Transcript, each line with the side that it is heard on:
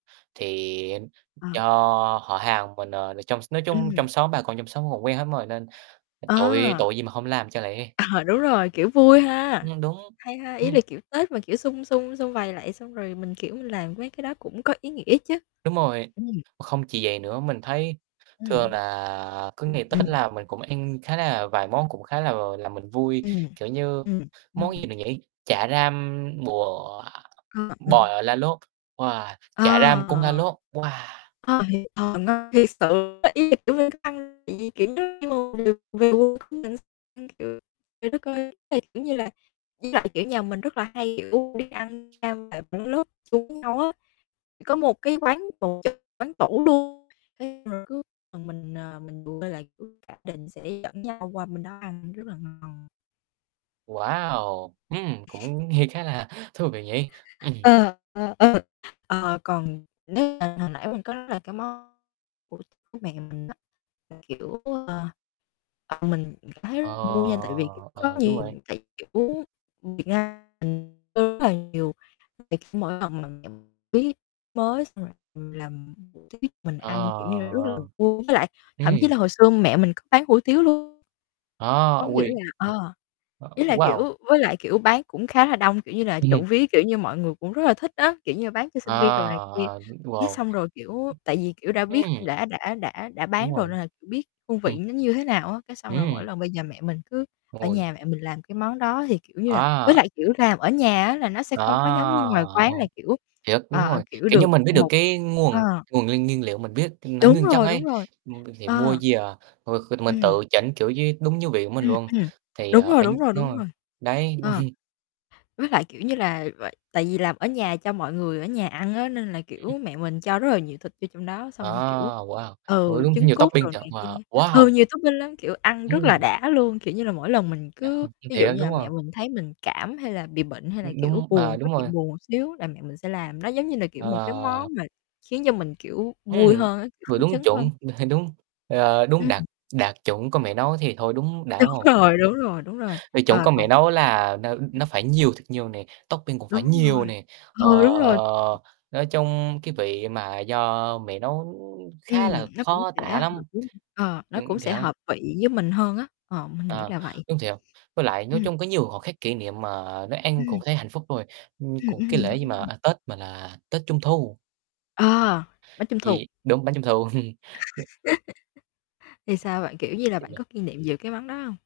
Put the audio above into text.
right: Thì
left: À.
right: do họ hàng mình, ờ, trong nói chung
left: Ừm.
right: trong xóm, bà con trong xóm còn quen hết mà, nên tội
left: À.
right: tội gì mà không làm cho lẹ.
left: À, đúng rồi, kiểu vui ha.
right: Nhưng đúng,
left: Hay ha, ý là
right: ừm.
left: kiểu Tết mà kiểu xum xum xum vầy lại xong rồi mình, kiểu, mình làm mấy cái đó cũng có ý nghĩa chứ.
right: Đúng rồi,
left: Ừm.
right: không chỉ vậy nữa. Mình thấy
left: Ừm.
right: thường là cứ ngày Tết
left: Ừm.
right: là mình cũng ăn khá là vài món cũng khá là làm mình vui,
left: Ừm,
right: kiểu như
left: ừm,
right: món gì
left: ừm.
right: nhỉ, chả ram bò
left: Ờ, ờ.
right: bò là lốt. Wow, chả ram cuốn lá
left: Ờ.
right: lốt, wow!
left: Ờ [unintelligible] thiệt sự [unintelligible] trời đất ơi, ý là, kiểu như là, với lại nhà mình kiểu là hay, kiểu, đi ăn [unintelligible] chung với nhau á. Thì có một cái quán [unintelligible] quán tủ luôn. [unintelligible] Cả gia đình sẽ dẫn nhau qua bên đó ăn, rất là ngon.
right: Wow, ừm, cũng nghe khá là thú vị nhỉ. Ừm.
left: Ờ, ờ, ờ. Ờ, còn nếu mà hồi nãy mình có là cái món của của mẹ mình á, là kiểu, ờ, ờ, mình cảm thấy
right: Ờ,
left: rất vui nha tại vì có
right: ờ, đúng
left: nhiều
right: rồi ấy.
left: tại, kiểu, Việt Nam mình [unintelligible] mỗi lần mà mẹ mình [unintelligible] mới xong rồi, ừm, làm hủ tiếu mình ăn, kiểu như, rất là
right: Ờ.
left: vui với lại thậm chí
right: Ừm.
left: là hồi xưa mẹ mình có bán hủ tiếu luôn.
right: Ơ,
left: Có nghĩa
right: ôi.
left: là
right: Ờ,
left: ờ,
right: ơ,
left: ý là,
right: wow.
left: kiểu, với lại, kiểu, bán cũng khá là đông. Kiểu như là trộm vía, kiểu như mọi người cũng rất là thích á. Kiểu như là, bán cho sinh viên đồ
right: À,
left: này kia.
right: à, ưm,
left: Cái
right: wow.
left: xong rồi, kiểu, tại vì kiểu đã biết
right: Ừm.
left: đã đã đã đã
right: Đúng
left: bán rồi
right: rồi.
left: nên là biết hương vị
right: Ừm.
left: nó như thế nào á. Cái xong rồi
right: Ừm.
left: mỗi lần bây giờ mẹ mình cứ ở
right: Ôi,
left: nhà mẹ
right: thiệt!
left: mình làm cái món đó thì, kiểu như là với
right: À.
left: lại, kiểu, làm ở nhà á, là nó sẽ
right: À,
left: không có giống như ngoài quán là
right: ô.
left: kiểu,
right: Thiệt, đúng
left: ờ,
right: rồi.
left: kiểu,
right: Kiểu
left: được
right: như mình biết được
left: một
right: cái nguồn
left: ờ.
right: nguồn nguyên nguyên liệu, mình biết nó
left: Đúng
right: nguyên chất
left: rồi, đúng
right: ấy,
left: rồi,
right: ừm, thì mua
left: ờ.
right: về, ờ, ờ, mình
left: Ừm.
right: tự chỉnh, kiểu như, đúng như vị của mình
left: Ừm,
right: luôn.
left: ừm.
right: Thì,
left: Đúng
right: ở,
left: rồi,
right: nh
left: đúng rồi,
right: đúng
left: đúng
right: rồi,
left: rồi.
right: đấy.
left: Ờ. Với lại, kiểu như là v tại vì là ở nhà cho mọi người ở nhà ăn á, nên là,
right: Ừm.
left: kiểu, mẹ mình cho rất là nhiều thịt vô trong đó,
right: À,
left: xong rồi, kiểu,
right: wow, ơ,
left: ừ,
right: đúng,
left: trứng
right: nhiều
left: cút đồ
right: topping thiệt,
left: này kia
right: wow
left: ừ,
right: wow.
left: nhiều topping lắm, kiểu, ăn rất là
right: Ừm.
left: đã luôn. Kiểu như là mỗi lần mình
right: À,
left: cứ
right: hông, thiệt
left: ví dụ
right: á,
left: như là
right: đúng
left: mẹ
right: hông?
left: mình thấy mình cảm, hay là bị bệnh, hay là,
right: Ưm,
left: kiểu,
right: đúng, à,
left: buồn có
right: đúng rồi.
left: chuyện buồn một xíu là mẹ mình sẽ làm. Nó giống như là, kiểu, một cái
right: Ờ.
left: món mà khiến cho mình, kiểu, vui
right: Ừm,
left: hơn á, kiểu,
right: vừa
left: phấn
right: đúng
left: chấn
right: chuẩn.
left: hơn.
right: Đúng, ờ, đúng
left: Ừm.
right: đạt đạt chuẩn có mẹ nấu thì thôi, đúng đã,
left: Đúng
right: đúng hông.
left: rồi, đúng rồi, đúng rồi.
right: Vị chuẩn
left: Ờ,
right: cơm
left: còn
right: mẹ nấu là nó nó phải nhiều thật nhiều nè, topping cũng phải
left: Đúng rồi,
right: nhiều nè. Ờ,
left: ừ, đúng rồi.
right: nói chung cái vị mà do mẹ nấu khá
left: Ừm,
right: là
left: nó cũng
right: khó
left: sẽ
right: tả
left: hợp
right: lắm.
left: với ờ, nó
right: Ừm,
left: cũng
right: thì
left: sẽ
right: đấy.
left: hợp vị với mình hơn á. Ờ, mình nghĩ
right: Ờ,
left: là vậy.
right: đúng thiệt. Với lại, nói
left: Ừm.
right: chung có nhiều khoảnh khắc kỷ niệm mà nấu ăn cũng
left: Ừm.
right: thấy hạnh phúc rồi. Ừm,
left: Ừm,
right: còn cái
left: ừm,
right: lễ gì,
left: đúng rồi.
right: à, Tết, mà là tết Trung thu.
left: À, bánh Trung thu.
right: Vị úng, bánh Trung thu. [unintelligible]
left: Thì sao bạn, kiểu như là bạn
right: [unintelligible]
left: có kỷ niệm về cái món đó hông?